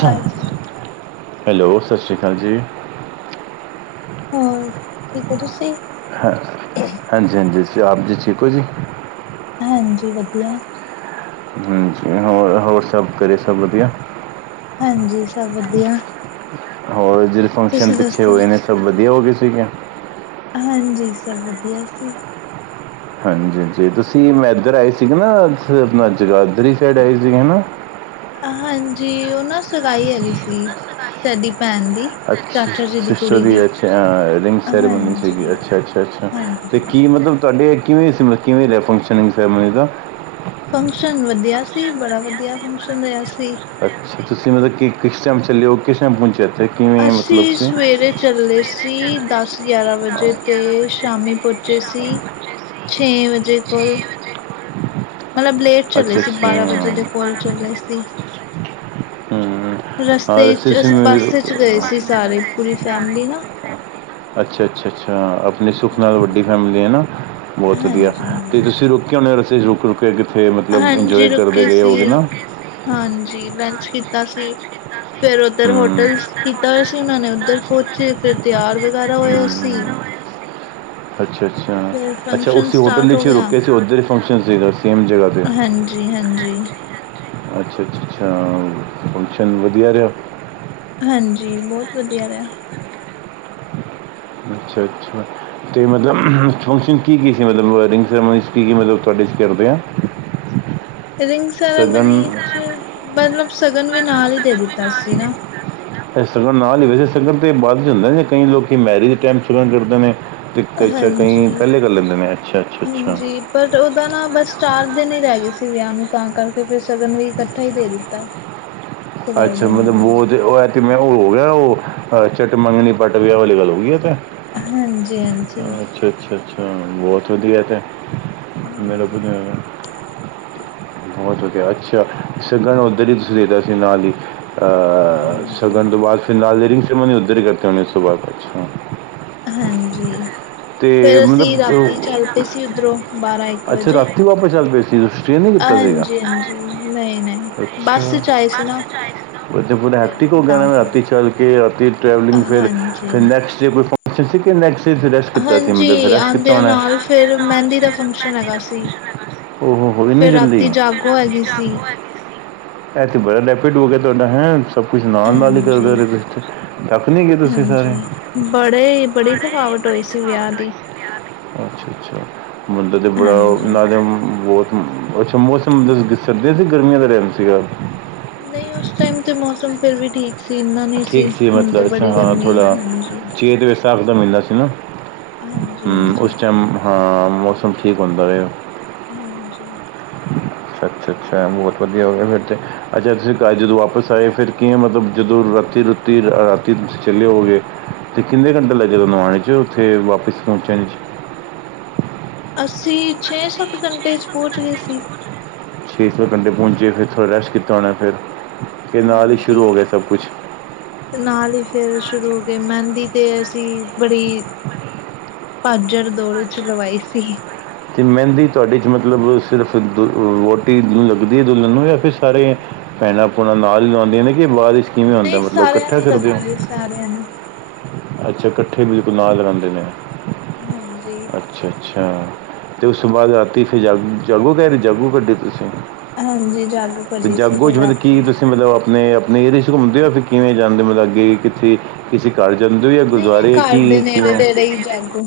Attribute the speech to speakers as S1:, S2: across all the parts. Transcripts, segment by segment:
S1: ਹਾਂਜੀ।
S2: ਹੈਲੋ, ਸਤਿ ਸ਼੍ਰੀ ਅਕਾਲ ਜੀ।
S1: ਹੋਰ, ਠੀਕ ਓ ਤੁਸੀ?
S2: ਹਾਂਜੀ, ਹਾਂਜੀ-ਹਾਂਜੀ, ਤੁਸੀ ਆਪ ਜੀ ਠੀਕ ਓ ਜੀ?
S1: ਹਾਂਜੀ, ਵਦੀਆ।
S2: ਹਾਂਜੀ, ਹੋਰ, ਹੋਰ ਸਬ ਕੱਰੇ ਸਬ ਵਦੀਆ?
S1: ਹਾਂਜੀ, ਸਬ ਵਦੀਆ।
S2: ਹੋਰ, ਜੇੜੇ ਫੰਕਸ਼ਨ ਪਿੱਛੇ
S1: ਦੱਸੋ?
S2: ਹੋਏ ਨੇ, ਸਬ ਵਦੀਆ ਹੋਗੇ ਸੀਗੇ?
S1: ਹਾਂਜੀ, ਸਬ ਵਦੀਆ ਸੀ।
S2: ਹਾਂਜੀ, ਹਾਂਜੀ ਤੁਸੀ ਮੈਂ ਐੱਧਰ ਆਏ ਸੀਗੇ ਨਾ, [unintelligible] ਆਪਨਾ ਜਗਾਧਰੀ ਸਾਈਡ ਆਏ ਸੀਗੇ ਹਨਾ
S1: ਹਾਂਜੀ, ਓ ਨਾ ਸਗਾਈ ਹੈਗੀ ਸੀ, ਸਾਡੀ ਪੈਨ ਦੀ।
S2: ਅੱਛਾ,
S1: ਚਾਚਾ ਜੀ
S2: ਸਿਸਟਰ
S1: ਕੁੜੀ
S2: ਦੀ, ਆ-ਅੱਛਾ ਰਿੰਗ ਸੈਰੇਮਨੀ ਸੀਗੀ,
S1: ਹਾਂਜੀ।
S2: ਅੱਛਾ, ਅੱਛਾ, ਅੱਛਾ। ਤੇ
S1: ਹਾਂਜੀ।
S2: ਕੀ ਮਤਲਬ, ਤੋਆਡੇ ਕਿਵੇਂ ਸੀ, [unintelligible] ਕਿਵੇਂ ਰੇਆ ਫੰਕਸ਼ਨ ਸੈੱਰੇਮੋਨੀ ਦਾ?
S1: ਫੰਕਸ਼ਨ ਵਦੀਆ ਸੀ ਬੜਾ ਵਦੀਆ ਫੰਕਸ਼ਨ ਹੋਯਾ ਸੀ।
S2: ਅੱਛਾ ਤੁਸੀ ਮਤਲਬ ਕਿ ਕਿਸ ਟੈਮ ਚੱਲੇ ਓ ਕਿਸ ਟੈਮ ਪੋਂਚੇ ਓ ਓਥੇ ਕਿਵੇਂ ਮਤਲਬ
S1: ਅਸੀਂ
S2: ਤੁਸੀ
S1: ਸਵੇਰੇ ਚੱਲੇ ਸੀ ਦੱਸ-ਗਿਆਰਾ ਵਜੇ ਤੇ ਸ਼ਾਮੀ ਪੋੱਚੇ ਸੀ ਛੇ ਵਜੇ ਕੋਲ, ਮਲਬ ਲੇਟ ਚੱਲੇ
S2: ਅੱਛਾ
S1: ਸੀ
S2: ਅੱਛਾ
S1: ਬਾਰਾ ਵਜੇ ਦੇ ਕੋਲ ਚੱਲੇ ਸੀ।
S2: ਹੂੰ। ਆ
S1: ਰਸਤੇ ਇੱਚ
S2: ਸੀ
S1: ਅਸੀ
S2: ਮੇਰੇ
S1: ਬੱਸ ਇੱਚ ਗਏ ਸੀ ਸਾਰੇ, ਪੂਰੀ ਫੈਮਲੀ ਨਾ।
S2: ਅੱਛਾ-ਅੱਛਾ, ਅੱਛਾ ਆਪਨੀ ਸੁੱਖ ਨਾਲ ਵੱਡੀ
S1: ਹਾਂਜੀ,
S2: ਫੈਮਲੀ ਐ ਨਾ, ਬੋਤ ਵਦੀਆ
S1: ਹਾਂਜੀ,
S2: ਤੇ
S1: ਹਾਂਜੀ।
S2: ਤੁਸੀ ਰੂ [unintelligible] ਰਸਤੇ ਚ ਰੁਕ, ਰੁਕ ਕੇ ਕਿੱਥੇ ਮਤਲਬ ਇੰਜੋਏ
S1: ਹਾਂਜੀ
S2: ਕਰਦੇ
S1: ਰੁਕੇ
S2: ਗਏ ਹੋਵੋਗੇ
S1: ਸੀ
S2: ਨਾ।
S1: ਹਾਂਜੀ, ਲੰਚ ਕੀਤਾ ਸੀ ਫੇਰ ਓੱਧਰ
S2: ਹੂੰ
S1: ਹੋਟਲ ਕੀਤਾ ਹੋਯਾ ਸੀ ਓਨਾਂ ਨੇ ਓੱਧਰ
S2: ਹੋਇਆ
S1: ਪੋਂਚੇ ਫੇਰ ਤਯਾਰ ਵਗੈਰਾ ਹੋਏ ਅਸੀ।
S2: ਅੱਛਾ-ਅੱਛਾ,
S1: ਫਿਰ
S2: ਅੱਛਾ
S1: ਫੰਕਸ਼ਨ
S2: ਉਸੀ ਹੋਟਲ
S1: ਸਟਾਰਟ ਹੋ
S2: ਇੱਚ ਈ
S1: ਗਿਆ
S2: ਰੁਕੇ ਸੀ, ਓੱਧਰ ਈ ਫੰਕਸ਼ਨ ਸੀਗਾ ਸੇਮ ਜਗਾ ਤੇ।
S1: ਹਾਂਜੀ-ਹਾਂਜੀ।
S2: ਅੱਛਾ-ਅੱਛਾ, ਅੱਛਾ ਫੰਕਸ਼ਨ ਵਦੀਆ ਰੇਆ?
S1: ਹਾਂਜੀ, ਬੋਤ ਵਦੀਆ ਰੇਆ।
S2: ਅੱਛਾ-ਅੱਛਾ ਅਤੇ ਮਤਲਬ ਫੰਕਸ਼ਨ ਕੀ-ਕੀ ਸੀ ਮਤਲਬ ਰਿੰਗ ਸੈਰਾਮਨੀ ਕੀ ਕੀ ਮਤਲਬ ਤੁਹਾਡੇ ਕਰਦੇ ਹਾਂ। [inaudible]
S1: ਰਿੰਗ ਸੈਰਾਮਨੀ ਚ ਮਤਲਬ ਸਗਨ ਵੀ ਨਾਲ ਹੀ ਦੇ ਦਿੱਤਾ ਸੀ ਨਾ।
S2: ਸ਼ਗਨ ਨਾਲ ਹੀ ਵੈਸੇ ਸਗਨ ਤੇ ਬਾਅਦ ਚ ਹੁੰਦੇ ਨੇ ਕਈ ਲੋਕ ਮੈਰਿਜ ਟਾਈਮ ਸ਼ਗਨ ਕਰਦੇ ਨੇ ਤੇ ਤੇ ਅੱਛਾ ਕਈ
S1: ਹਾਂਜੀ।
S2: ਪਹਿਲੇ ਕਰ ਲੈਂਦੇ ਨੇ ਅੱਛ-ਅੱਛਾ, ਅੱਛਾ।
S1: ਹਾਂਜੀ ਪਰ ਉਹਦਾ ਨਾ ਬਸ ਚਾਰ ਦਿਨ ਹੀ ਰਹਿ ਗਏ ਸੀ ਵਿਆਹ ਨੂੰ ਤਾਂ ਕਰਕੇ ਫਿਰ ਸਗਨ ਵੀ ਇਕੱਠਾ ਹੀ ਦੇ ਦਿੱਤਾ। ਸਗਾਈ
S2: ਅੱਛਾ
S1: ਦੇ
S2: ਮਤਲਬ ਬਹੁਤ
S1: ਨਾਲ-ਨਾਲ
S2: ਉਹ ਕਿਵੇਂ ਉਹ ਹੋ ਗਿਆ ਉਹ ਚਟ ਮੰਗਣੀ ਪੱਟ ਵੀ ਵਾਲੀ ਗੱਲ ਹੋ ਗਈ ਆ ਤੇ।
S1: ਹਾਂਜੀ-ਹਾਂਜੀ।
S2: ਅੱਛਾ-ਅੱਛਾ, ਅੱਛਾ ਬੋਤ ਵਦੀਆ ਐ ਤੇ ਮੇਰਾ [unintelligible]
S1: ਹਾਂਜੀ।
S2: ਬੋਤ ਵਦੀਆ, ਅੱਛਾ, ਸਗਨ ਓਧਰ ਈ ਤੁਸੀ ਦੇਤਾ ਸੀ ਨਾਲ ਈ। ਅ
S1: ਹਾਂਜੀ,
S2: ਸਗਨ ਤੋ ਬਾਦ ਫਿਰ ਨਾਲ ਈ ਰਿੰਗ ਸੈਰੇਮਨੀ ਓੱਧਰ ਈ ਕਰਤੀ ਹੋਨੀ ਉਸ ਤੋਂ ਬਾਦ ਅੱਛਾ।
S1: ਹਾਂਜੀ।
S2: ਤੇ
S1: ਫੇਰ
S2: ਮਤਲਬ,
S1: ਅਸੀਂ
S2: ਤੇ ਓ
S1: ਰਾਤੀ ਚੱਲ ਪਏ ਸੀ ਉੱਧਰੋਂ ਬਾਰਾਂ ਇੱਕ
S2: ਅੱਛਾ
S1: ਵਜੇ
S2: ਰਾਤੀ ਵਾਪਸ ਚੱਲ ਪਏ ਸੀ। ਸਟੇ ਨੀ ਕੀਤਾ ਸੀਗਾ,
S1: ਹਾਂਜੀ-ਹਾਂਜੀ ਨਹੀਂ-ਨਹੀਂ ਬੱਸ
S2: ਅਛਾ।
S1: ਚ ਆਏ ਸੀ ਨਾ
S2: ਫੇਰ ਤੇ ਪੂਰਾ
S1: ਫਿਰ
S2: ਹੈਕਟਿਕ ਹੋ ਗਯਾ
S1: ਤਾਂ
S2: ਹੋਨਾ ਰਾਤੀ
S1: ਕਰਕੇ
S2: ਚਲ ਕੇ ਰਾਤੀ ਟ੍ਰੈਵਲਿੰਗ ਫੇਰ
S1: ਹਾਂਜੀ।
S2: ਨੈਕਸਟ [unintelligible] ਮਤਲਬ ਫਿਰ
S1: ਹਾਂਜੀ,
S2: ਰੈਸਟ ਕੀਤਾ
S1: ਆਂਦਯਾ
S2: ਹੋਣਾ ਹੈ?
S1: ਨਾਲ ਫੇਰ ਮੈਂਦੀ ਦਾ ਫੰਕਸ਼ਨ ਹੈਗਾ ਸੀ।
S2: ਓਹ ਹੋ ਹੋ ਇੰਨੀ
S1: ਫੇਰ
S2: ਜਲਦੀ
S1: ਰਾੱਤੀ ਜਾਗੋ ਹੈਗੀ ਸੀ।
S2: ਇਹ ਬੜਾ ਲੈਪੀਡ ਹੋ ਗਿਆ ਤੁਹਾਡਾ ਹੈ। ਸਭ ਕੁਛ ਨਾਲ-ਨਾਲ ਹੀ ਕਰਦੇ
S1: ਹਾਂਜੀ
S2: ਰਹੇ ਥੱਕ ਨੀ ਗਏ ਤੁਸੀਂ ਸਾਰੇ।
S1: ਹਾਂਜੀ, ਬੜੇ ਬੜੀ ਥਕਾਵਟ ਹੋਈ ਸੀ ਵਿਆਹ ਦੀ।
S2: ਅੱਛਾ-ਅੱਛਾ ਮੁੰਦਾ ਤੇ ਬੜਾ
S1: ਹਾਂਜੀ।
S2: [unintelligible] ਅੱਛਾ ਮੌਸਮ ਸਰਦੀਆਂ ਸੀ ਗਰਮੀਆਂ ਦਾ ਟਾਈਮ ਸੀਗਾ।
S1: ਨਹੀਂ ਉਸ ਟਾਈਮ ਤੇ ਮੌਸਮ ਫੇਰ ਵੀ ਠੀਕ ਸੀ ਇੰਨਾ ਨੀ
S2: ਠੀਕ ਸੀ ਮਤਲਬ ਅੱਛਾ ਹਾਂ ਥੋਹਾ ਚੀ ਤਾ ਵੈਸ ਦਾ ਮਿਲਦਾ ਸੀ ਨਾ
S1: ਹਾਂਜੀ-ਹਾਂਜੀ,
S2: ਉਸ
S1: ਹਾਂਜੀ,
S2: ਟਾਈਮ ਹਾਂ ਮੌਸਮ ਠੀਕ ਹੁੰਦਾ ਵੇ।
S1: ਹਾਂਜੀ
S2: ਅੱਛਾ-ਅੱਛਾ ਬਹੁਤ ਵਧੀਆ ਹੋ ਗਿਆ ਫਿਰ ਤੇ। ਅੱਛਾ ਤੁਸੀਂ ਜਦੋਂ ਵਾਪਸ ਆਏ ਫਿਰ ਕਿਂ ਮਤਲਬ ਜਦੋਂ ਰਾਤੀ ਰੂਤੀ ਰਾਤੀ ਚੱਲੇ ਹੋ ਗੇ। ਤੇ ਕਿੰਨੇ ਘੰਟੇ ਲੱਗੇ ਤੁਹਾਨੂੰ ਆਣੇ ਚ ਉੱਥੇ ਵਾਪਿਸ ਪਹੁੰਚਣ ਚ।
S1: ਅੱਸੀ ਛੇ ਸੱਤ ਘੰਟੇ 'ਚ ਪਹੁੰਚ ਗਏ ਸੀ।
S2: ਛੇ ਸੱਤ ਘੰਟੇ ਪਹੁੰਚੇ ਫਿਰ ਥੋੜਾ ਰੈਸਟ ਕੀਤਾ ਉਹੇ ਫਿਰ ਕਿ ਨਾਲ ਹੀ
S1: ਹਾਂਜੀ
S2: ਸ਼ੁਰੂ ਹੋ ਗਿਆ ਸਭ ਕੁਛ
S1: ਨਾਲ ਹੀ ਫਿਰ ਸ਼ੁਰੂ ਹੋ ਗਏ ਮਹਿੰਦੀ ਤੇ ਅਸੀਂ ਬੜੀ ਭਾਜੜ ਦੌੜ 'ਚ ਲਵਾਈ ਸੀ।
S2: ਤੇ ਮਹਿੰਦੀ ਤੁਹਾਡੇ 'ਚ ਮਤਲਬ ਸਿਰਫ ਦੁ ਵਹੁਟੀ ਲੱਗਦੀ ਹੈ ਦੁਲਣ ਨੂੰ ਜਾਂ ਫਿਰ ਸਾਰੇ ਭੈਣਾਂ ਭੂਣਾ ਨਾਲ ਲਾਉਂਦੀਆਂ ਨੇ ਕਿ ਬਾਅਦ ਵਿੱਚ ਕਿਵੇਂ ਹੁੰਦਾ
S1: ਨਹੀਂ
S2: ਮਤਲਬ
S1: ਸਾਰਿਆਂ
S2: ਇਕੱਠਾ
S1: ਨੂੰ
S2: ਕਰਦੇ ਹੋ।
S1: ਲੱਗਦੀ ਏ, ਸਾਰਿਆਂ ਨੂੰ,
S2: ਅੱਛਾ ਕੱਠੇ ਬਿਲਕੁਲ ਨਾਲ ਲਗਾਂਦੇ ਨੇ।
S1: ਹਾਂਜੀ
S2: ਅੱਛਾ- ਅੱਛਾ ਤੇ ਉਸ ਤੋਂ ਬਾਅਦ ਰਾਤੀ ਫਿਰ ਜਾ ਜਾਗੋ ਘ ਜਾਗੋ ਕੱਢੀ ਤੁਸੀਂ
S1: ਹਾਂਜੀ, ਜਾਗੋ
S2: ਤੇ
S1: ਕੱਢੀ ਸੀ
S2: ਜਾਗੋ
S1: ਫਿਰ
S2: 'ਚ ਮਤਲਬ ਕੀ
S1: ਰਾਤੀ,
S2: ਤੁਸੀਂ ਮਤਲਬ ਆਪਣੇ ਨਹੀਂਂ ਘੁੰਮਦੇ ਹੋ ਫ ਕਿਵੇਂ ਜਾਂਦੇ ਮਤਲਬ ਅੱਗੇ ਕਿੱਥੇ। ਕਿਸੇ ਘਰ ਜਾਂਦੇ ਜਾਂ ਗੁਰਦੁਆਰੇ ਕਿ ਕਿਉਂ
S1: ਤੇ ਜਾਗੋ।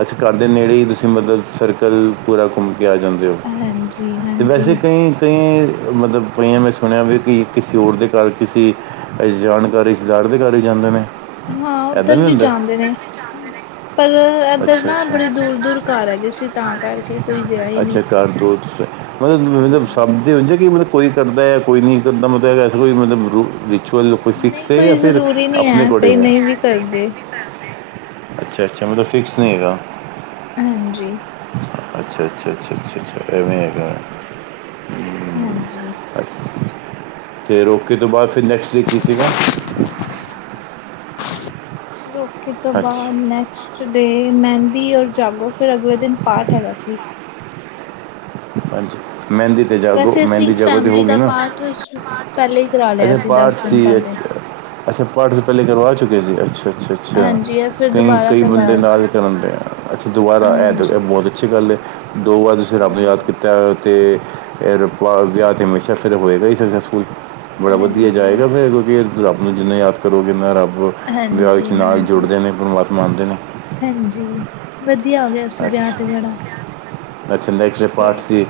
S2: ਅੱਛਾ ਕਰਦੇ ਨੇੜੇ ਹੀ ਤੁਸੀਂ ਮਤਲਬ ਸਰਕਲ ਪੂਰਾ ਘੁੰਮ ਆ ਜਾਂਦੇ ਹੋ
S1: ਹਾਂਜੀ
S2: ਅਤੇ ਵੈਸੇ
S1: ਹਾਂਜੀ
S2: ਕਈ ਕਈ ਮਤਲਬ ਕਈਆਂ ਮੈਂ ਸੁਣਿਆ ਵੀ ਕਿ ਕਿਸੇ ਹੋਰ ਦੇ ਘਰ ਕਿਸੀ ਇਸ ਜਾਣਕਾਰੀ ਯਾਰਦੇ ਘਰ ਜਾਂਦੇ ਨੇ
S1: ਹਾਂ
S2: ਐਦਾਂ
S1: ਉੱਧਰ ਵੀ
S2: ਹੁੰਦਾ
S1: ਜਾਂਦੇ ਨੇ ਪਲ ਏਧਰ
S2: ਅੱਛਾ
S1: ਨਾ ਬੜੇ
S2: ਅੱਛਾ
S1: ਦੂਰ- ਦੂਰ ਘਰ ਹੈਗੇ ਸੀ ਤਾਂ ਕਰਕੇ ਕੋਈ ਗਿਆ ਹੀ ਨਹੀਂ।
S2: ਅੱਛਾ ਘਰ ਦੋ ਤੁਸੀਂ- ਮਤਲਬ- ਮਤਲਬ ਸਭ
S1: ਹਾਂਜੀ
S2: ਦੇ ਹੁੰਦੇ ਕਿ ਮਤਲਬ ਕੋਈ ਕਰਦਾ ਹੈ ਕੋਈ ਨਹੀਂ ਕਰਦਾ ਮਤਲਬ ਐਸਾ ਕੋਈ ਮਤਲਬ ਰ ਕੋਈ ਫਿਕਸ
S1: ਨਹੀਂ
S2: ਹੈ ਜਾਂ
S1: ਕੋਈ
S2: ਫਿਰ
S1: ਜ਼ਰੂਰੀ ਨਹੀਂ
S2: ਆਪਣੇ
S1: ਕਈ
S2: ਅਕੋਡਿੰਗ ਹੈ।
S1: ਨਹੀਂ ਵੀ ਕਰਦੇ
S2: ਅੱਛਾ-ਅੱਛਾ ਮਤਲਬ ਫਿਕਸ ਨਹੀਂ ਹੈਗਾ।
S1: ਹਾਂਜੀ
S2: ਅੱਛਾ- ਅੱਛਾ- ਅੱਛਾ- ਅੱਛਾ -ਅੱਛਾ ਇਵੇਂ ਹੇਗਾ।
S1: ਹਾਂਜੀ
S2: ਅ ਰੋਕੇ ਤੋਂ ਬਾਅਦ ਫਿਰ ਨੈਕਸਟ ਡੇ ਕੀ ਸੀਗਾ।
S1: ਰੋਕੇ ਤੋਂ ਬਾਅਦ
S2: ਅੱਛਾ
S1: ਨੈਕਸਟ ਡੇ ਮਹਿੰਦੀ ਔਰ ਜਾਗੋ ਫਿਰ ਅਗਲੇ ਦਿਨ ਪਾਠ ਹੈਗਾ ਸੀ।
S2: ਹਾਂਜੀ ਮਹਿੰਦੀ ਤੇ ਜਾਗੋ
S1: ਵੈਸੇ ਅਸੀਂ
S2: ਮਹਿੰਦੀ ਜਾਗੋ ਤੇ
S1: ਫੈਮਿਲੀ ਦਾ ਪਾਠ ਪਹਿਲੇ ਕਰਾ ਲਿਆ
S2: ਅੱਛਾ
S1: ਸੀ ਦਸ
S2: ਪਾਠ
S1: ਦਿਨ
S2: ਸੀ
S1: ਪਹਿਲੇ
S2: ਅੱਛ ਪਾਠ ਤੁਸੀ ਕਰਵਾ ਚੁੱਕੇ ਸੀ ਅੱਛਾ -ਅੱਛਾ- ਅੱਛਾ। ਅੱਛਾ
S1: ਹਾਂਜੀ ਇਹ ਫਿਰ
S2: ਕਈ-
S1: ਦੁਬਾਰਾ
S2: ਕਈ ਬੰਦੇ
S1: ਕਰਵਾਇਆ
S2: ਨਾਲ
S1: ਸੀ
S2: ਕਰਨ ਦੇ ਆ ਅੱਛਾ ਦੁਬਾਰਾ ਐ
S1: ਹਾਂਜੀ
S2: ਬਹੁਤ ਅੱਛੀ ਗੱਲ ਹੈ ਦੋ ਵਾਰ ਤੁਸੀਂ ਰਬ ਨੂੰ ਯਾਦ
S1: ਹਾਂਜੀ,
S2: ਕੀਤਾ। ਅਤੇ ਵਿਆਹ ਤੇ ਹਮੇਸ਼ਾ ਫਿਰ ਹੋਏਗਾ ਸਕਸੈਸਫੁਲ ਬੜਾ ਵਧੀਆ ਜਾਏਗਾ
S1: ਹਾਂਜੀ,
S2: ਫਿਰ ਵਧੀਆ ਰੱਬ ਨੂੰ ਜਿੰਨੇ ਯਾਦ ਕਰੋਗੇ ਨਾ ਰੱਬ ਵਿਆਹ ਵਿੱਚ
S1: ਹਾਂਜੀ,
S2: ਨਾਲ
S1: ਹਾਂਜੀ।
S2: ਜੁੜਦੇ ਨੇ ਪਰਮਾਤਮਾ ਆਂਦੇ ਨੇ।
S1: ਹਾਂਜੀ ਵਧੀਆ ਹੋ ਗਿਆ ਸੀ ਵਿਆਹ
S2: ਅੱਛਾ
S1: ਤੇ ਬੜਾ
S2: ਅੱਛਾ ਨੈਕਸਟ ਡੇ ਪਾਠ ਸੀ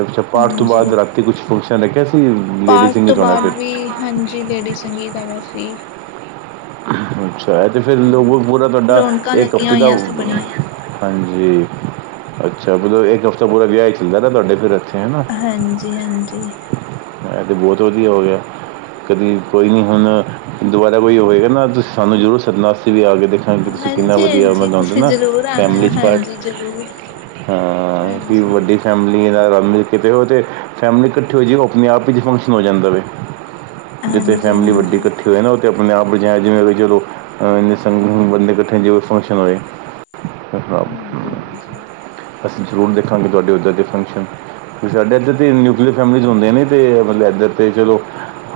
S2: ਅੱਛਾ ਪਾਠ ਤੋਂ
S1: ਹਾਂਜੀ।
S2: ਬਾਅਦ ਰੱਖ ਤੇ ਕੁਛ ਫੰਕਸ਼ਨ ਰੱਖਿਆ ਸੀ
S1: ਪਾਠ
S2: ਲੇਡੀਜ਼
S1: ਤੋਂ
S2: ਚਾਹਣਾ
S1: ਬਾਅਦ
S2: ਫਿਰ
S1: ਵੀ ਹਾਂਜੀ ਲੇਡੀ ਸੰਗੀਤ ਹੇਗਾ ਸੀ।
S2: ਅੱਛਾ ਇਹ ਤੇ ਫਿਰ ਲੋਕ ਪੂਰਾ
S1: ਹਾਂਜੀ।
S2: ਤੁਹਾਡਾ
S1: ਰੌਣਕਾਂ
S2: ਇੱਕ
S1: ਲੱਗੀਆਂ
S2: ਹਫ਼ਤੇ ਦਾ
S1: ਹੋਈਆਂ ਸੀ ਬੜੀਆਂ।
S2: ਹਾਂਜੀ ਅੱਛਾ ਮਤਲਬ ਇੱਕ ਹਫ਼ਤਾ ਪੂਰਾ ਵਿਆਹ ਹੀ ਚੱਲਦਾ ਨਾ ਤੁਹਾਡੇ ਫਿਰ ਇੱਥੇ ਹਨਾ।
S1: ਹਾਂਜੀ- ਹਾਂਜੀ
S2: ਇਹ ਤਾਂ ਬਹੁਤ ਵਧੀਆ ਹੋ ਗਿਆ। ਕਦੀ ਕੋਈ ਨੀ ਹੁਣ ਦੁਬਾਰਾ ਕੋਈ ਹੋਵੇਗਾ ਨਾ ਸਾਨੂੰ ਜ਼ਰੂਰ ਸੱਦਣਾ ਅਸੀਂ ਵੀ ਆ ਕੇ ਦੇਖ ਹ ਤੁਸੀਂ ਕਿੰਨਾ
S1: ਹਾਂਜੀ,
S2: ਵਧੀਆ
S1: ਹਾਂਜੀ
S2: ਮਨਾਉਂਦੇ
S1: ਤੁਸੀਂ
S2: ਨਾ
S1: ਜ਼ਰੂਰ ਆਣਾ
S2: ਫੈਮਲੀ 'ਚ ਪਾਠ
S1: ਹਾਂਜੀ ਜ਼ਰੂਰ।
S2: ਹਾਂ ਕਿ
S1: ਹਾਂਜੀ,
S2: ਵੱਡੀ ਫੈਮਿਲੀ ਦਾ ਰਲ ਕਿਤੇ ਹੋ ਤੇ ਫੈਮਲੀ ਇਕੱਠੀ ਹੋ ਜਾ ਆਪਣੇ ਆਪ ਹੀ ਫੰਕਸ਼ਨ ਹੋ ਜਾਂਦਾ ਵੇ। ਜਿੱਥੇ
S1: ਹਾਂਜੀ,
S2: ਫੈਮਿਲੀ ਵੱਡੀ
S1: ਹਾਂਜੀ,
S2: ਕੱਠੀ ਨਾ ਆਪਣੇ ਆਪ ਜਾਂ ਜਿਵੇਂ ਚਲੋ ਬੰਦੇ ਕੱਠੇ ਜਿਵੇਂ ਫੰਕਸ਼ਨ ਹੋਏ।
S1: ਹਾਂਜੀ, ਹਾਂਜੀ,
S2: [unintelligible] ਅਸੀਂ ਜ਼ਰੂਰ ਦੇਖਾਂਗੇ ਤੁਹਾਡੇ ਉਦਰ ਦੇ ਫੰਕਸ਼ਨ ਕਿਉਂਕ ਸਾਡੇ ਇੱਧਰ ਦੇ ਨਿਊਕਲੀਅਰ ਫੈਮਲੀਜ਼ ਹੁੰਦੇ ਨੇ। ਤੇ ਮਤਲਬ ਇੱਧਰ ਤੇ ਚਲੋ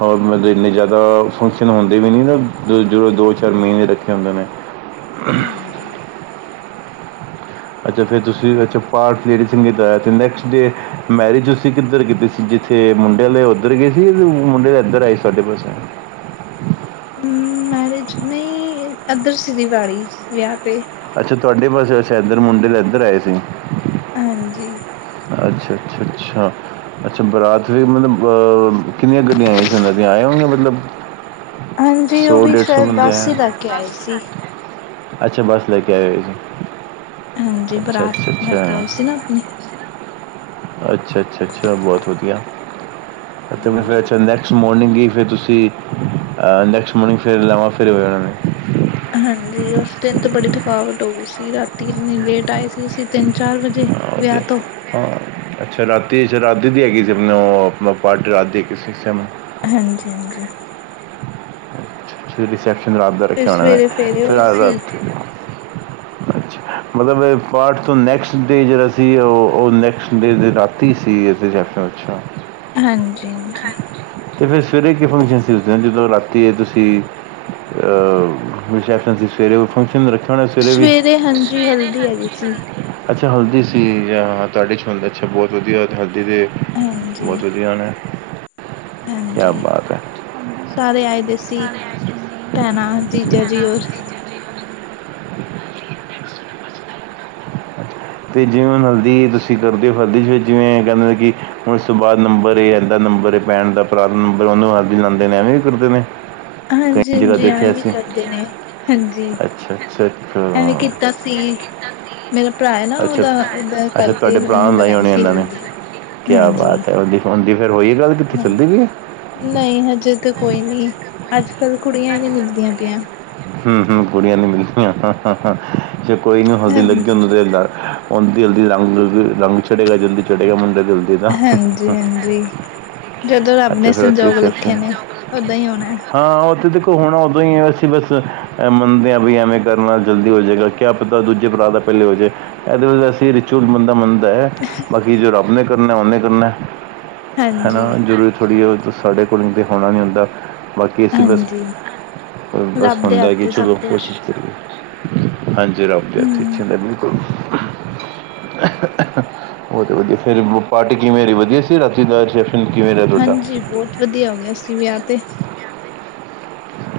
S2: ਹੋਰ ਮਤਲਬ ਇੰਨੇ ਜ਼ਿਆਦਾ ਫੰਕਸ਼ਨ ਹੁੰਦੇ ਵੀ ਨੀ ਨਾ ਜਦੋਂ ਦੋ ਚਾਰ ਮਹੀਨੇ ਰੱਖੇ ਹੁੰਦੇ ਨੇ। ਹ। [unintelligible]
S1: ਹਾਂਜੀ।
S2: ਅੱਛਾ ਫਿਰ ਤੁਸੀਂ ਅੱਛਾ ਪਾਠ ਲੇਡੀ ਸੰਗੀਤ ਤੇ ਨੈਕਸਟ ਡੇ ਮੈਰਿਜ ਤੁਸੀਂ ਕਿੱਧਰ ਕੀਤੀ ਸੀ। ਜਿੱਥੇ ਮੁੰਡੇ ਵਾਲੇ ਉੱਧਰ ਗਏ ਸੀ ਮੁਡੇ ਇੱਧਰ ਆਏ ਸਾਡੇ ਪਾਸੇ।
S1: ਹਮ ਮੈਰਿਜ ਨਹੀਂ ਇੱਧਰ ਸੀ ਰਿਵਾੜੀ ਵਿਆਹ ਤੇ।
S2: ਅੱਛਾ ਤੁਹਾਡੇ ਪਾਸੇ ਅਛਾ ਐਦਰ ਮੁੰਡੇ ਤੇ ਐਦਰ ਆਏ ਸੀ।
S1: ਹਾਂਜੀ।
S2: ਅੱਛਾ ਅੱਛਾ ਅੱਛਾ ਅੱਛਾ ਬਰਾਤ ਰੀ ਮਤਲਬ ਅਹ ਕਿੰਨੀਆਂ ਗੱਡੀਆਂ ਆਈ ਸੀ ਆਏ ਹੋਗੇ ਮਤਲਬ
S1: ਹਾਂਜੀ ਉਹ
S2: ਸੌ
S1: ਵੀ
S2: ਡੇਢ ਸੌ
S1: ਸ਼ਾਇਦ
S2: ਬੰਦੇ
S1: ਬਸ
S2: ਆਏ
S1: ਹੀ ਕਰ ਕੇ ਆਏ ਸੀ।
S2: ਅੱਛਾ ਬੱਸ ਲੈ ਕੇ ਆ ਸੀ।
S1: ਹਾਂਜੀ
S2: ਅੱਛਾ
S1: ਬਰਾਤ
S2: ਅੱਛਾ
S1: ਲੈ ਕੇ ਆਈ ਸੀ
S2: ਅੱਛਾ
S1: ਨਾ ਆਪਣੀ।
S2: ਅੱਛਾ ਅੱਛਾ ਅੱਛਾ ਬਹੁਤ ਵਧੀਆ ਫਿਰ
S1: ਹਾਂਜੀ
S2: ਚੰਦਰ। ਨੈਕਸਟ ਮੋਰਨਿੰਗ ਹੀ ਫਿਰ ਤੁਸੀ ਨੈਕਸਟ ਮੋਰਨਿੰਗ ਫਿਰ ਲਾਵਾਂ ਫੇਰੇ ਹੋ ਉਹਨਾਂ ਨੇ।
S1: ਹਾਂਜੀ ਉਸ ਦਿਨ ਤੇ ਬੜੀ ਥਕਾਵੱਟ ਹੋ ਗਈ ਸੀ ਰਾਤੀ ਇੰਨੀ ਲੇਟ ਆਈ ਸੀ ਅਸੀ ਤਿੰਨ ਚਾਰ ਵਜੇ।
S2: ਹਾਂ, ਤੇ
S1: ਵਿਆਹ ਤੋਂ।
S2: ਹਾਂ ਅੱਛਾ ਰਾਤੀ ਅੱਛਾ ਰਾਤੀ ਦੇ ਦੀ ਕਿ ਆਪ ਨੇ ਉਹ ਆਪਣਾ ਪਾਰਟੀ ਰਾਤ ਦੀ ਕਿਸੇ।
S1: ਹਾਂਜੀ ਹਾਂਜੀ।
S2: ਫਿਰ ਰਿਸੈਪਸ਼ਨ ਰਾਤ ਦਾ
S1: ਫਿਰ
S2: ਰੱਖਿਆ ਹੋਣਾ
S1: ਸਵੇਰੇ ਫੇਰੇ
S2: ਫਿਰ।
S1: ਹੋਏ ਸੀ
S2: ਅੱਛਾ ਮਤਲੱਬ ਪਾਠ ਤੋਂ ਨੈਕਸਟ ਡੇ ਜਿਹੜਾ ਸੀ ਉਹ ਉਹ ਨੈਕਸਟ ਡੇ ਦੇ ਰਾਤ। ਤੀਹ ਸੀ ਏਜ਼ ਅੱਛਾ
S1: ਹਾਂਜੀ ਹਾਂਜੀ।
S2: ਤੇ ਫਿਰ ਸਵੇਰੇ ਕੀ ਫੰਕਸ਼ਨ ਸੀ ਉਸ ਦਿਨ ਜਦੋਂ ਰਾਤੀ ਤੁਸੀਂ ਅ ਰਿਸੈਪਸ਼ਨ ਸੀ ਸਵੇਰੇ ਉਹ ਫੰਕਸ਼ਨ ਰੱਖੇ।
S1: ਸਵੇਰੇ ਹਾਂਜੀ ਹਲਦੀ ਹੈਗੀ ਸੀ।
S2: ਅੱਛਾ ਹਲਦੀ ਸੀ ਜਾਂ ਹਾਂ ਤੁਹਾਡੇ ਚ ਛੋਲੇ ਅੱਛਾ ਬਹੁਤ ਵਧੀਆ ਹਲਦੀ ਦੇ। ਬਹੁਤ ਵਧੀਆ ਆਣਾ।
S1: ਹੰਜੀ ਸਾਰੇ ਆਏ ਦੇ ਸੀ ਭੈਣਾਂ ਜੀਜਾ ਜੀ ਹੋਰ
S2: ਤੇ ਜਿਵੇਂ ਹੁਣ ਹਲਦੀ ਤੁਸੀਂ ਕਰਦੇ ਹੋ ਹਲਦੀ ਚ ਜਿਵੇਂ ਕਹਿੰਦੇ ਕਿ ਹੁਣ ਇਸ ਤੋਂ ਬਾਅਦ ਨੰਬਰ ਏ ਐਦਾ ਨੰਬਰ। ਪੈਣ ਦਾ ਭਰਾ ਉਹਨੂੰ ਹਲਦੀ ਲਾਦੇ ਨੇ ਐਵੇਂ ਵੀ ਕਰਦੇ ਨੇ।
S1: ਹਾਂਜੀ
S2: ਕਈ ਜਗ੍ਹਾ
S1: ਹਾਂਜੀ
S2: ਦੇਖਿਆ
S1: ਐਵੇਂ ਵੀ
S2: ਅਸੀਂ
S1: ਕਰਦੇ ਨੇ ਹਾਂਜੀ
S2: ਅੱਛਾ ਅੱਛਾ ਅੱਛਾ
S1: ਐਵੇਂ ਕਿ। ਅਸੀ। ਮੇਰਾ ਭਰਾ ਹੈ ਨਾ
S2: ਅੱਛਾ
S1: ਉਹਦਾ ਉਹਦਾ
S2: ਅੱਛਾ
S1: ਕਰਕੇ
S2: ਤੁਹਾਡੇ ਭਰਾ
S1: ਉਹਨੂੰ
S2: ਨੂੰ ਲਾਈ
S1: ਲਗਾਈ
S2: ਹੋਣੀ
S1: ਸੀ
S2: ਇਹਨਾਂ
S1: ਹਲਦੀ ਹਾਂਜੀ।
S2: ਹਾਂਜੀ ਫੇਰ ਹੋਈ ਗੱਲ। ਕਿੱਥੇ
S1: ਹਂ
S2: ਚੱਲਦੀ ਪਈ ਹੈ
S1: ਨਹੀਂ ਹਜੇ ਤੇ ਕੋਈ ਨੀ ਅੱਜ ਕੱਲ ਕੁੜੀਆਂ ਹੀ ਨਹੀਂ ਮਿਲਦੀਆਂ ਪਈਆਂ।
S2: ਹਮ ਹਮ ਕੁੜੀਆਂ ਨੀ ਮਿਲਦੀਆਂ ਕੋਈ ਨੀ ਹਲਦੀ ਲੱਗੀ
S1: ਹਾਂਜੀ
S2: ਉਹ ਦੇ ਡਰ। ਦੀ ਹਲਦੀ ਰੰਗ ਰੰਗ ਚੜੇਗਾ ਜਲਦੀ ਚੜੇਗਾ ਮੁੰਡੇ। ਦਾ
S1: ਹਾਂਜੀ ਹਾਂਜੀ ਜਦੋਂ ਰੱਬ ਨੇ
S2: ਅੱਛਾ ਫਿਰ ਅਸੀਂ
S1: ਸੰਜੋਗ
S2: ਰਿਸੈਪਸ਼ਨ
S1: ਲਿਖੇ ਨੇ ਉੱਦੋ ਹੀ ਹੋਣਾ।
S2: ਹਾਂ ਉਹ ਤੇ ਦੇਖੋ ਹੁਣ ਉਦੋਂ ਹੀ ਹੈ ਅਸੀ ਬਸ ਐ ਮੰਨਦੇ ਹਾਂ ਵੀ ਐਵੇਂ ਕਰਨ ਨਾਲ ਜਲਦੀ ਹੋ ਜੇਗਾ ਕਿਆ ਪਤਾ ਦੂਜੇ ਭਰਾ ਦਾ ਪਹਿਲੇ ਹੋ ਜੇ। ਇਹਦੇ ਵਿੱਚ ਅਸੀਂ ਰਿਚੁਅਲ ਬੰਦਾ ਮੰਨਦਾ ਹੈ।
S1: ਤੇ। [unintelligible]
S2: ਬਾਕੀ ਜੋ ਰੱਬ ਨੇ ਕਰਨਾ ਉਹਨੇ ਕਰਨਾ ਹੈਨਾ
S1: ਹਾਂਜੀ
S2: ਜ਼ਰੂਰੀ ਥੋੜ੍ਹੀ ਹੈ। ਸਾਡੇ ਕੋਲ ਤੇ ਹੋਣਾ ਨਹੀਂ ਹੁੰਦਾ। ਬਾਕੀ ਅਸੀਂ ਬਸ
S1: ਹਾਂਜੀ
S2: ਬਸ
S1: ਰੱਬ ਦੇ
S2: ਹੁੰਦਾ
S1: ਹੱਥ
S2: ਕਿ
S1: ਏ ਸਭ
S2: ਚਲੋ
S1: ਕੁੱਛ।
S2: ਕੋਸ਼ਿਸ਼ ਹਾਂਜੀ ਰੱਬ ਦੇ ਹੱਥ ਵਿੱਚ ਹੀ
S1: ਹੂੰ।
S2: ਹੁੰਦਾ ਬਿਲਕੁੱਲ। ਉਹ ਤੇ ਵਧੀਆ ਫਿਰ ਪਾਰਟੀ ਕਿਵੇਂ ਰਹੀ ਵਧੀਆ ਸੀ ਰਾਤੀ ਵਿਆਹ ਚੱ
S1: ਹਾਂਜੀ ਬਹੁਤ ਵਧੀਆ ਹੋ ਗਿਆ ਸੀ ਵਿਆਹ ਤੇ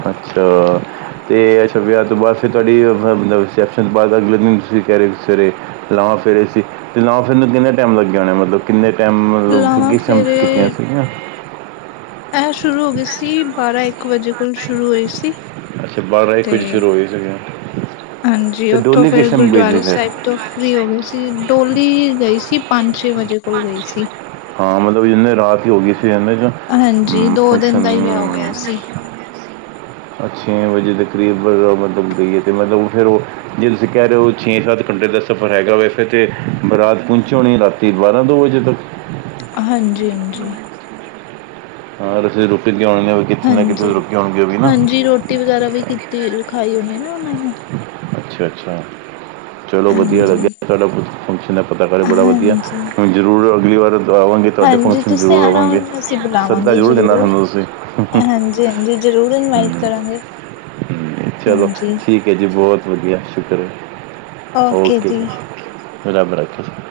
S2: ਅੱਛਾ ਤੇ ਅੱਛਾ ਵਿਆਹ ਤੋਂ ਬਾਅਦ ਫਿਰ ਤੁਹਾਡੀ ਰਿਸ਼ੈਪਸ਼ਨ ਤੋਂ ਬਾਅਦ ਅਗਲੇ ਦਿਨ ਤੁਸੀਂ ਕਹਿ ਰਹੇ ਹੋ ਸਵੇਰੇ ਲਾਵਾਂ ਫੇਰੇ ਸੀ ਤੇ ਲਾਵਾਂ ਫੇਰੇ ਨੂੰ ਕਿੰਨਾ ਟਾਈਮ ਲੱਗ ਹੋਣਾ ਮਤਲੱਬ ਕਿੰਨੇ ਟਾਈਮ ਮਤਲੱਬ
S1: ਲਾਵਾਂ
S2: ਕਿਸ ਟਾਈਮ 'ਚ
S1: ਫੇਰੇ
S2: ਕੀਤੀਆਂ ਸੀਗੀਆਂ
S1: ਇਹ ਸ਼ੁਰੂ ਹੋ ਗਈ ਸੀ ਬਾਰ੍ਹਾਂ ਇੱਕ ਵਜੇ ਕੋਲ ਸ਼ੁਰੂ ਹੋਈ ਸੀ
S2: ਅੱਛਾ ਇੱਕ
S1: ਤੇ
S2: ਵਜੇ ਸ਼ੁਰੂ ਹੋਈ ਸੀਗੀਆਂ
S1: ਹਾਂਜੀ
S2: ਤੇ
S1: ਉਥੋਂ
S2: ਡੋਲੀ
S1: ਫਿਰ
S2: ਕਿਸਮ ਗਈ ਸੀ
S1: ਗੁਰੂਦੁਆਰੇ
S2: ਫਿਰ
S1: ਸਾਹਿਬ ਤੋਂ ਫਰੀ ਹੋ ਗਈ ਸੀ ਡੋਲੀ ਗਈ ਸੀ ਪੰਜ ਛੇ ਵਜੇ ਕੋਲ ਗਈ ਸੀ
S2: ਹਾਂ ਮਤਲੱਬ ਜਿੰਨੇ ਰਾਤ ਹੀ ਹੋ ਗਈ ਸੀ ਇਹਨੇ ਚੱ
S1: ਹਾਂਜੀ ਦੋ ਦਿਨ ਦਾ ਹੀ ਵਿਆਹ ਹੋ ਗਿਆ ਸੀ
S2: ਛੇ ਵਜੇ ਦੇ ਕਰੀਬ ਮਤਲੱਬ ਗਈਏ ਅਤੇ ਮਤਲੱਬ ਫਿਰ ਉਹ ਜੇ ਤੁਸੀਂ ਕਹਿ ਰਹੇ ਹੋ ਛੇ ਸੱਤ ਘੰਟੇ ਦਾ ਸਫ਼ਰ ਹੈਗਾ ਵੈ ਫਿਰ ਤੇ ਬਰਾਤ ਪਹੁੰਚੀ ਹੋਣੀ ਰਾਤੀ ਤੇ ਬਾਂਰਾਂ ਦੋ ਵਜੇ ਤੱਕ
S1: ਹਾਂਜੀ ਹਾਂਜੀ
S2: ਹਹ ਰਸੀ ਰੁਪ
S1: ਹਾਂਜੀ ਹਾਂਜੀ ਰੋਟੀ ਵਗੈਰਾ ਵੀ ਕੀਤੀ ਖਾਈ ਹੋਣੀ ਨਾ ਉਹਨਾਂ ਨੇ
S2: ਅੱਛਾ ਅੱਛਾ ਚਲੋ ਵਧੀਆ ਲੱਗਿਆ
S1: ਹਾਂਜੀ
S2: ਤੁਹਾਡਾ ਫੰਕਸ਼ਨ ਦਾ ਪਤਾ ਕਰੇ ਬੜਾ ਵਧੀਆ
S1: ਹਾਂਜੀ
S2: ਜ਼ਰੂਰ ਅਗਲੀ ਵਾਰ ਤੋਂ ਆਵਾਂਗੇ ਤੁਹਾਡੇ
S1: ਹਾਂਜੀ
S2: ਫੰਕਸ਼ਨ
S1: ਤੁਸੀਂ
S2: ਜ਼ਰੂਰ
S1: ਆਣਾ
S2: ਆਵਾਂਗੇ
S1: ਹੁਣ ਅਸੀਂ
S2: ਸੱਦਾ
S1: ਬੁਲਾਵਾਂਗੇ
S2: ਜ਼ਰੂਰ ਦਿੰਣਾ ਹਾਹੁੰਾਨੂੰ ਤੁਸੀਂ
S1: ਹਾਂਜੀ ਹਾਂਜੀ ਜ਼ਰੂਰ ਇਨਵਾਈਟ
S2: ਹਮ,
S1: ਕਰਾਂਗੇ
S2: ਹਮ, ਚਲੋ
S1: ਹਾਂਜੀ
S2: ਠੀਕ ਹੈ ਜੀ ਬਹੁਤ ਵਧੀਆ ਸ਼ੁਕਰਆ ਓਕੇ ਜੀ। ਰੱਬ ਰਾਖਾ